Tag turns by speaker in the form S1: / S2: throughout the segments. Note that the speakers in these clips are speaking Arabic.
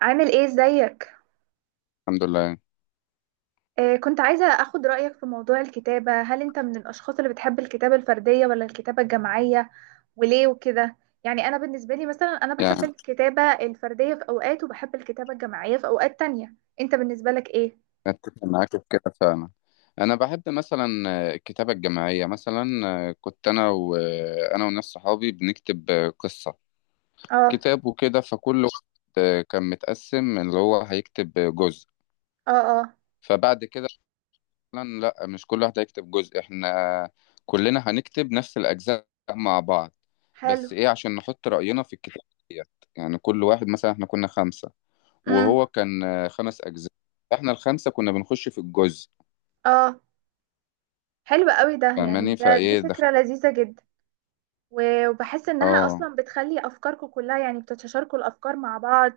S1: عامل ايه؟ ازيك؟
S2: الحمد لله.
S1: كنت عايزة اخد رأيك في موضوع الكتابة. هل انت من الاشخاص اللي بتحب الكتابة الفردية ولا الكتابة الجماعية؟ وليه وكده؟ يعني انا بالنسبة لي مثلا انا بحب
S2: يعني
S1: الكتابة الفردية في اوقات وبحب الكتابة الجماعية في اوقات تانية. انت بالنسبة لك ايه؟
S2: أتفق معاك في كده فعلا. أنا بحب مثلا الكتابة الجماعية مثلا. كنت أنا وناس صحابي بنكتب قصة،
S1: اه،
S2: كتاب وكده. فكل واحد كان متقسم اللي هو هيكتب جزء.
S1: اه، اه،
S2: فبعد كده مثلا لأ، مش كل واحد هيكتب جزء، إحنا كلنا هنكتب نفس الأجزاء مع بعض.
S1: حلو.
S2: بس إيه، عشان نحط رأينا في الكتاب ديت. يعني كل واحد مثلا، إحنا كنا خمسة
S1: امم،
S2: وهو كان خمس أجزاء. إحنا الخمسة كنا بنخش في الجزء.
S1: اه، حلو قوي ده، يعني
S2: فاهماني
S1: دي
S2: فايه دخل.
S1: فكرة لذيذة جدا. وبحس انها
S2: اه.
S1: اصلا بتخلي افكاركم كلها، يعني بتتشاركوا الافكار مع بعض.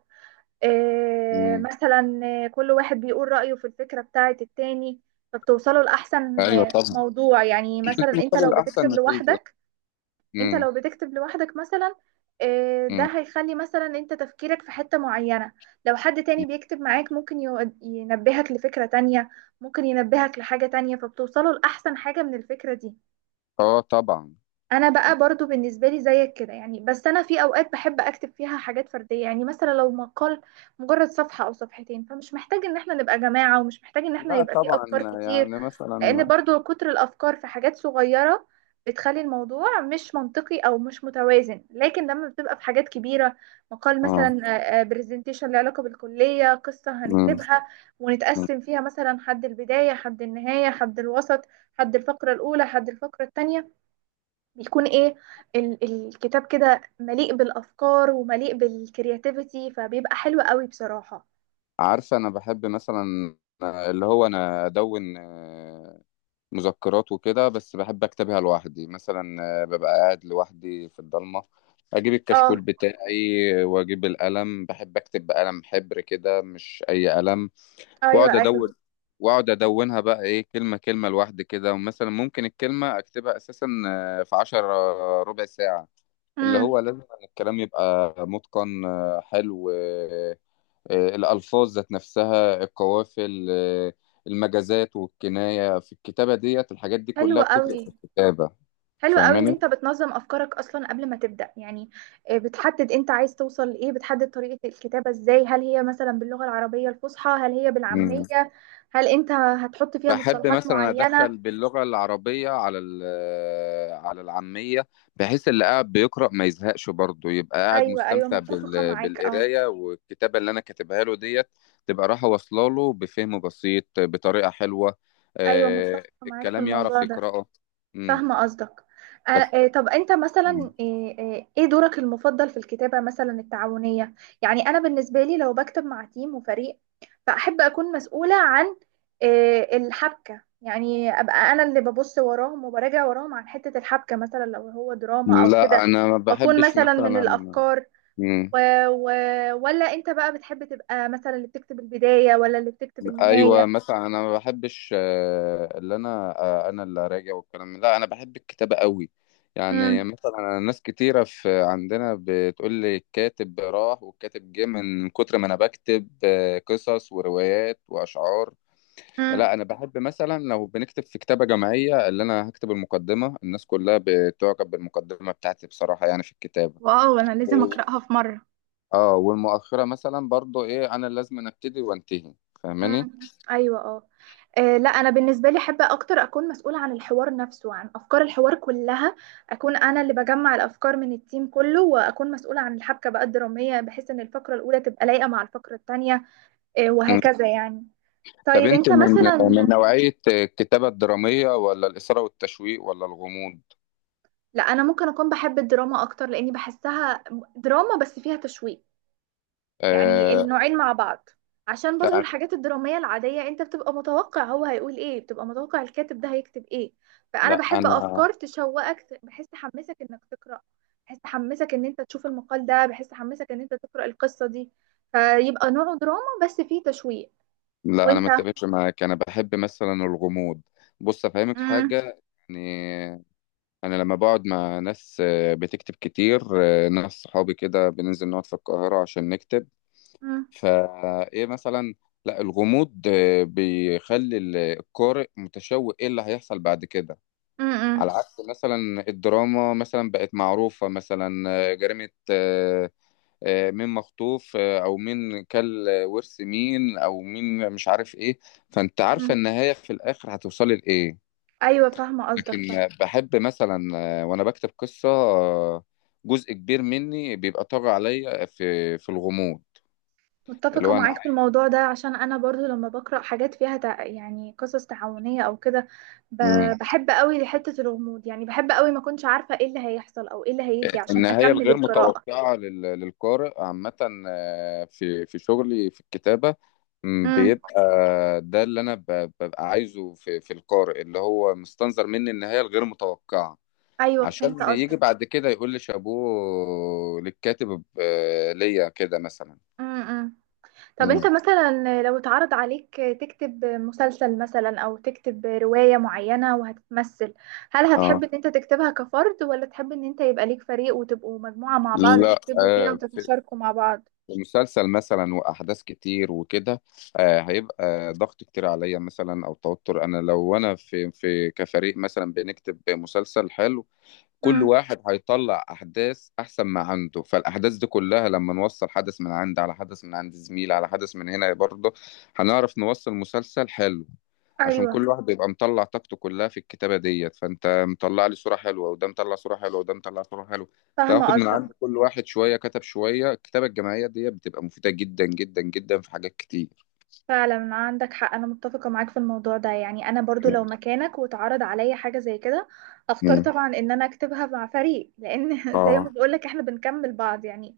S2: امم.
S1: مثلا كل واحد بيقول رأيه في الفكرة بتاعة التاني، فبتوصلوا لأحسن
S2: ايوه طبعا،
S1: موضوع. يعني مثلا انت لو
S2: المقابل احسن
S1: بتكتب
S2: نتيجه.
S1: لوحدك، انت
S2: امم.
S1: لو بتكتب لوحدك مثلا ده
S2: امم.
S1: هيخلي مثلا انت تفكيرك في حتة معينة. لو حد تاني بيكتب معاك ممكن ينبهك لفكرة تانية، ممكن ينبهك لحاجة تانية، فبتوصلوا لأحسن حاجة من الفكرة دي.
S2: اه طبعا.
S1: انا بقى برضو بالنسبه لي زيك كده يعني، بس انا في اوقات بحب اكتب فيها حاجات فرديه، يعني مثلا لو مقال مجرد صفحه او صفحتين، فمش محتاج ان احنا نبقى جماعه، ومش محتاج ان احنا
S2: لا
S1: يبقى فيه
S2: طبعا.
S1: افكار كتير.
S2: يعني
S1: لان
S2: مثلا
S1: برضو كتر الافكار في حاجات صغيره بتخلي الموضوع مش منطقي او مش متوازن. لكن لما بتبقى في حاجات كبيره، مقال
S2: اه.
S1: مثلا، برزنتيشن له علاقه بالكليه، قصه
S2: مم.
S1: هنكتبها
S2: مم.
S1: ونتقسم فيها مثلا، حد البدايه حد النهايه حد الوسط، حد الفقره الاولى حد الفقره الثانيه، بيكون ايه؟ الكتاب كده مليء بالافكار ومليء بالكرياتيفيتي، فبيبقى حلو قوي بصراحه.
S2: عارفه انا بحب مثلا اللي هو انا ادون مذكرات وكده، بس بحب اكتبها لوحدي مثلا. ببقى قاعد لوحدي في الضلمه، اجيب الكشكول
S1: اه،
S2: بتاعي واجيب القلم. بحب اكتب بقلم حبر كده، مش اي قلم.
S1: ايوه،
S2: واقعد
S1: ايوه،
S2: ادون، واقعد ادونها بقى ايه، كلمه كلمه لوحدي كده. ومثلا ممكن الكلمه اكتبها اساسا في عشر ربع ساعه. اللي
S1: امم،
S2: هو لازم إن الكلام يبقى متقن، حلو، الالفاظ ذات نفسها، القوافل، المجازات والكنايه في الكتابه ديت، الحاجات دي
S1: حلو
S2: كلها بتفرق
S1: قوي،
S2: في الكتابه.
S1: حلو قوي ان
S2: فاهماني؟
S1: انت بتنظم افكارك اصلا قبل ما تبدا يعني. بتحدد انت عايز توصل لايه، بتحدد طريقه الكتابه ازاي، هل هي مثلا باللغه العربيه الفصحى، هل هي بالعاميه، هل انت هتحط فيها
S2: بحب
S1: مصطلحات
S2: مثلا
S1: معينه؟
S2: ادخل باللغه العربيه على على العاميه، بحيث اللي قاعد بيقرا ما يزهقش، برضه يبقى قاعد
S1: ايوه، ايوه،
S2: مستمتع
S1: متفقه معاك. اه،
S2: بالقرايه والكتابه اللي انا كاتبها له ديت. تبقى رايحه واصله له بفهم بسيط بطريقه حلوه،
S1: ايوه، متفقه معاك في
S2: الكلام يعرف
S1: الموضوع ده.
S2: يقراه. امم.
S1: فاهمة قصدك. طب انت مثلا، ايه دورك المفضل في الكتابة مثلا التعاونية؟ يعني انا بالنسبة لي لو بكتب مع تيم وفريق، فاحب اكون مسؤولة عن الحبكة، يعني ابقى انا اللي ببص وراهم وبراجع وراهم عن حتة الحبكة، مثلا لو هو دراما او
S2: لا
S1: كده،
S2: انا ما
S1: واكون
S2: بحبش
S1: مثلا من
S2: مثلا.
S1: الافكار
S2: مم.
S1: و... و... ولا انت بقى بتحب تبقى مثلا اللي بتكتب البداية ولا اللي بتكتب النهاية؟
S2: ايوه مثلا انا ما بحبش، آه، اللي انا آه، انا اللي راجع لا انا بحب الكتابه قوي. يعني
S1: امم،
S2: مثلا، أنا ناس كتيره في عندنا بتقول لي الكاتب راح والكاتب جه، من كتر ما انا بكتب قصص وروايات واشعار. لا
S1: امم،
S2: انا بحب مثلا لو بنكتب في كتابه جماعيه، اللي انا هكتب المقدمه. الناس كلها بتعجب بالمقدمه بتاعتي بصراحه يعني في الكتابه.
S1: واو، انا لازم اقراها في مره.
S2: اه، والمؤخره مثلا برضو ايه، انا لازم ابتدي وانتهي. فاهماني؟
S1: امم، ايوه، اه. لا انا بالنسبه لي احب اكتر اكون مسؤوله عن الحوار نفسه، عن افكار الحوار كلها. اكون انا اللي بجمع الافكار من التيم كله، واكون مسؤوله عن الحبكه بقى الدراميه، بحيث ان الفقره الاولى تبقى لايقه مع الفقره الثانيه وهكذا يعني.
S2: طب
S1: طيب
S2: انت
S1: انت
S2: من
S1: مثلا،
S2: نوعية الكتابة الدرامية ولا الإثارة والتشويق ولا الغموض؟
S1: لا انا ممكن اكون بحب الدراما اكتر لاني بحسها دراما بس فيها تشويق، يعني
S2: آه.
S1: النوعين مع بعض. عشان برضو
S2: لا.
S1: الحاجات الدرامية العادية انت بتبقى متوقع هو هيقول ايه، بتبقى متوقع الكاتب ده هيكتب ايه. فانا
S2: لا
S1: بحب
S2: انا
S1: افكار تشوقك، بحيث تحمسك انك تقرأ، بحيث تحمسك ان انت تشوف المقال ده، بحيث تحمسك ان انت تقرأ القصة دي. فيبقى نوعه دراما بس فيه تشويق.
S2: لا، انا
S1: وانت؟
S2: ما اتفقش معاك، انا بحب مثلا الغموض. بص افهمك
S1: مم.
S2: حاجة. يعني انا لما بقعد مع ناس بتكتب كتير، ناس صحابي كده بننزل نقعد في القاهرة عشان نكتب.
S1: مم.
S2: فايه مثلا، لا الغموض بيخلي القارئ متشوق ايه اللي هيحصل بعد كده.
S1: مم.
S2: على عكس مثلا الدراما مثلا بقت معروفة مثلا، جريمة، مين مخطوف، أو مين كل ورث مين، أو مين مش عارف إيه. فأنت عارفة
S1: مم.
S2: النهاية في الآخر هتوصلي لإيه.
S1: ايوه فاهمة قصدك،
S2: لكن
S1: فاهمة.
S2: بحب مثلا، وأنا بكتب قصة، جزء كبير مني بيبقى طاغي عليا في الغموض. اللي
S1: متفقة
S2: هو
S1: معاك في الموضوع ده، عشان أنا برضو لما بقرأ حاجات فيها يعني قصص تعاونية أو كده، ب...
S2: أنا
S1: بحب قوي حتة الغموض، يعني بحب قوي ما كنتش عارفة إيه اللي هيحصل أو إيه اللي هيجي عشان
S2: النهاية
S1: أكمل
S2: الغير
S1: القراءة.
S2: متوقعة للقارئ عامة، في شغلي في الكتابة،
S1: امم،
S2: بيبقى ده اللي أنا ببقى عايزه في القارئ، اللي هو مستنظر مني النهاية الغير متوقعة،
S1: أيوة فهمت
S2: عشان يجي
S1: قصدك.
S2: بعد كده يقول لي شابوه للكاتب ليا كده مثلا.
S1: امم، طب أنت
S2: مم.
S1: مثلا لو اتعرض عليك تكتب مسلسل مثلا، أو تكتب رواية معينة وهتتمثل، هل
S2: اه.
S1: هتحب إن أنت تكتبها كفرد، ولا تحب إن أنت يبقى ليك فريق وتبقوا مجموعة مع بعض
S2: لا،
S1: تكتبوا فيها وتتشاركوا مع بعض؟
S2: مسلسل مثلا واحداث كتير وكده، هيبقى ضغط كتير عليا مثلا او توتر. انا لو انا في كفريق مثلا بنكتب مسلسل حلو، كل
S1: امم،
S2: واحد هيطلع احداث احسن ما عنده. فالاحداث دي كلها لما نوصل حدث من عند، على حدث من عند زميل، على حدث من هنا برضه، هنعرف نوصل مسلسل حلو. عشان
S1: أيوة
S2: كل واحد بيبقى مطلع طاقته كلها في الكتابة ديت. فانت مطلع لي صورة حلوة، وده مطلع صورة حلوة، وده مطلع صورة حلوة.
S1: فاهمة
S2: تاخد من
S1: قصدك.
S2: عند كل واحد شوية كتب شوية. الكتابة الجماعية ديت بتبقى مفيدة جدا جدا جدا في حاجات كتير.
S1: فعلا عندك حق، انا متفقه معاك في الموضوع ده. يعني انا برضو لو
S2: مم.
S1: مكانك واتعرض عليا حاجه زي كده، اختار
S2: مم.
S1: طبعا ان انا اكتبها مع فريق، لان زي ما
S2: اه،
S1: بقولك احنا بنكمل بعض يعني.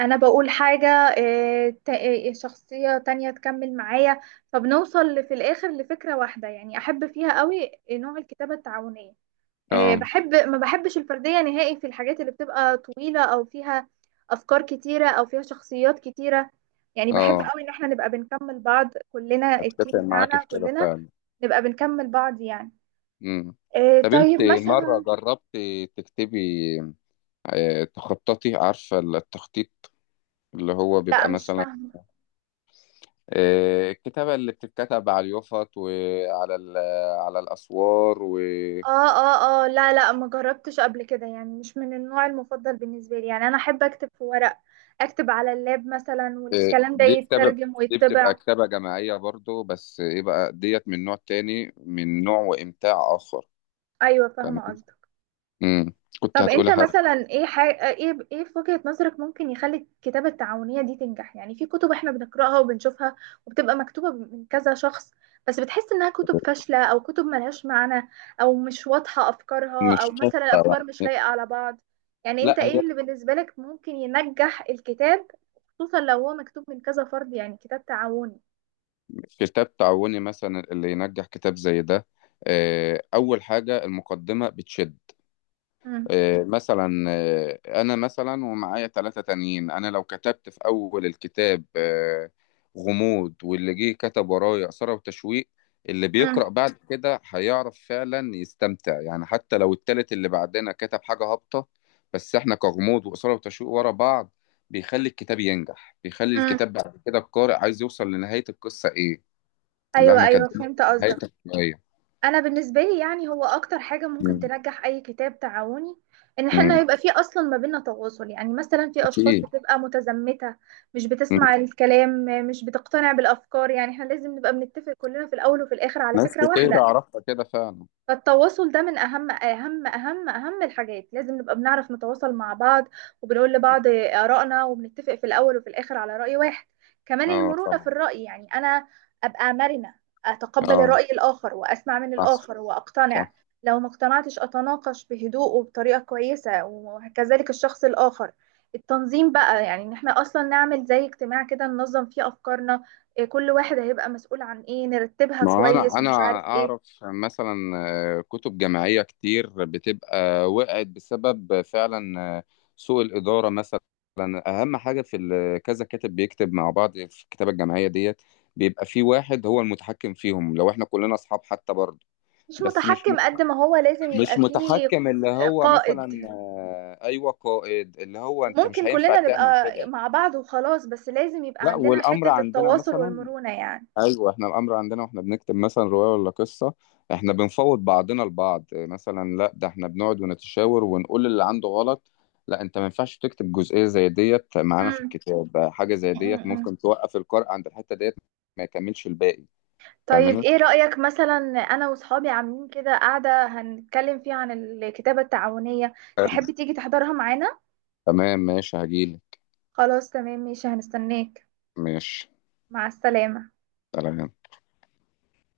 S1: انا بقول حاجه، شخصيه تانية تكمل معايا، فبنوصل في الاخر لفكره واحده. يعني احب فيها قوي نوع الكتابه التعاونيه.
S2: اه،
S1: بحب، ما بحبش الفردية نهائي في الحاجات اللي بتبقى طويلة، أو فيها أفكار كتيرة، أو فيها شخصيات كتيرة. يعني بحب
S2: اه،
S1: قوي إن احنا نبقى بنكمل بعض كلنا، التيم
S2: اتفق معاك
S1: بتاعنا
S2: في كده
S1: كلنا
S2: فعلا.
S1: نبقى بنكمل بعض يعني.
S2: مم. طب انت
S1: طيب
S2: مرة
S1: مثلا،
S2: جربت تكتبي، تخططي؟ عارفة التخطيط؟ اللي هو
S1: لا
S2: بيبقى
S1: مش
S2: مثلا
S1: فاهمة.
S2: الكتابة اللي بتتكتب على اليوفط وعلى على الأسوار و
S1: اه، اه، اه، لا، لا، ما جربتش قبل كده. يعني مش من النوع المفضل بالنسبة لي، يعني أنا أحب أكتب في ورق، أكتب على اللاب مثلا، والكلام ده
S2: دي كتابة.
S1: يترجم
S2: دي بتبقى
S1: ويتبع.
S2: كتابة جماعية برضو، بس ايه بقى ديت، من نوع تاني، من نوع وإمتاع آخر.
S1: أيوة
S2: فاهمة؟
S1: فاهمة قصدك.
S2: مم. كنت
S1: طب انت
S2: هتقولها.
S1: مثلا ايه ايه، ايه في وجهة نظرك ممكن يخلي الكتابة التعاونية دي تنجح؟ يعني في كتب احنا بنقراها وبنشوفها وبتبقى مكتوبة من كذا شخص، بس بتحس انها كتب فاشلة، او كتب ملهاش معنى، او مش واضحة افكارها، او
S2: مش
S1: مثلا الافكار مش لايقة على بعض. يعني انت
S2: لا هي
S1: ايه اللي بالنسبة لك ممكن ينجح الكتاب، خصوصا لو هو مكتوب من كذا فرد، يعني كتاب تعاوني؟
S2: كتاب تعاوني مثلا اللي ينجح، كتاب زي ده. أول حاجة المقدمة بتشد.
S1: امم،
S2: مثلا أنا مثلا ومعايا ثلاثة تانيين، أنا لو كتبت في أول الكتاب غموض، واللي جه كتب ورايا إثارة وتشويق، اللي
S1: امم،
S2: بيقرأ بعد كده هيعرف فعلا يستمتع. يعني حتى لو التالت اللي بعدنا كتب حاجة هابطة، بس احنا كغموض وإثارة وتشويق ورا بعض، بيخلي الكتاب ينجح. بيخلي
S1: امم،
S2: الكتاب بعد كده القارئ عايز يوصل لنهاية القصة إيه اللي
S1: ايوه،
S2: احنا
S1: ايوه
S2: كاتبينها في
S1: فهمت
S2: نهاية
S1: قصدك.
S2: الشوية.
S1: انا بالنسبه لي يعني، هو اكتر حاجه ممكن
S2: مم.
S1: تنجح اي كتاب تعاوني، ان احنا
S2: مم.
S1: يبقى فيه اصلا ما بيننا تواصل. يعني مثلا في اشخاص
S2: أكيد.
S1: بتبقى متزمته، مش
S2: مم.
S1: بتسمع الكلام، مش بتقتنع بالافكار. يعني احنا لازم نبقى بنتفق كلنا في الاول وفي الاخر على
S2: ناس
S1: فكره
S2: كتير
S1: واحده.
S2: أعرفها كده فعلا.
S1: فالتواصل ده من اهم الحاجات، لازم نبقى بنعرف نتواصل مع بعض، وبنقول لبعض آرائنا، وبنتفق في الاول وفي الاخر على رأي واحد. كمان
S2: اه
S1: المرونة في
S2: طبعا.
S1: الرأي، يعني انا ابقى مرنة، اتقبل
S2: اه،
S1: الرأي الاخر، واسمع من
S2: صح.
S1: الاخر
S2: صح.
S1: واقتنع. لو ما اقتنعتش اتناقش بهدوء وبطريقة كويسة، وكذلك الشخص الاخر. التنظيم بقى، يعني ان احنا اصلا نعمل زي اجتماع كده ننظم فيه افكارنا، إيه، كل واحد هيبقى مسؤول عن ايه، نرتبها
S2: ما هو انا
S1: كويس،
S2: انا
S1: ومش عارف
S2: اعرف
S1: ايه.
S2: مثلا كتب جامعيه كتير بتبقى وقعت بسبب فعلا سوء الاداره مثلا. اهم حاجه في كذا كاتب بيكتب مع بعض في الكتابه الجامعيه ديت، بيبقى في واحد هو المتحكم فيهم. لو احنا كلنا اصحاب حتى برضه،
S1: مش
S2: بس مش
S1: متحكم قد ما هو لازم
S2: مش
S1: يبقى فيه
S2: متحكم، اللي هو
S1: قائد.
S2: مثلا ايوه قائد. اللي هو انت مش
S1: وممكن
S2: هينفع
S1: كلنا
S2: تعمل
S1: نبقى
S2: كده.
S1: مع بعض وخلاص، بس لازم يبقى
S2: لا،
S1: عندنا
S2: والامر
S1: حتة
S2: عندنا
S1: التواصل
S2: مثلا،
S1: والمرونة يعني.
S2: ايوه احنا الامر عندنا واحنا بنكتب مثلا روايه ولا قصه، احنا بنفوض بعضنا البعض مثلا. لا، ده احنا بنقعد ونتشاور ونقول اللي عنده غلط. لا انت ما ينفعش تكتب جزئيه زي ديت معانا في
S1: مم.
S2: الكتاب ده، حاجه زي
S1: مم.
S2: ديت
S1: مم.
S2: ممكن توقف القارئ عند الحته ديت، ما يكملش الباقي.
S1: طيب
S2: فاهمني؟
S1: ايه رأيك مثلا؟ انا وصحابي عاملين كده قاعدة هنتكلم فيها عن الكتابة التعاونية،
S2: حلو.
S1: تحب تيجي تحضرها معانا؟
S2: تمام ماشي، هجيلك.
S1: خلاص تمام، ماشي، هنستناك.
S2: ماشي.
S1: مع السلامة.
S2: سلام.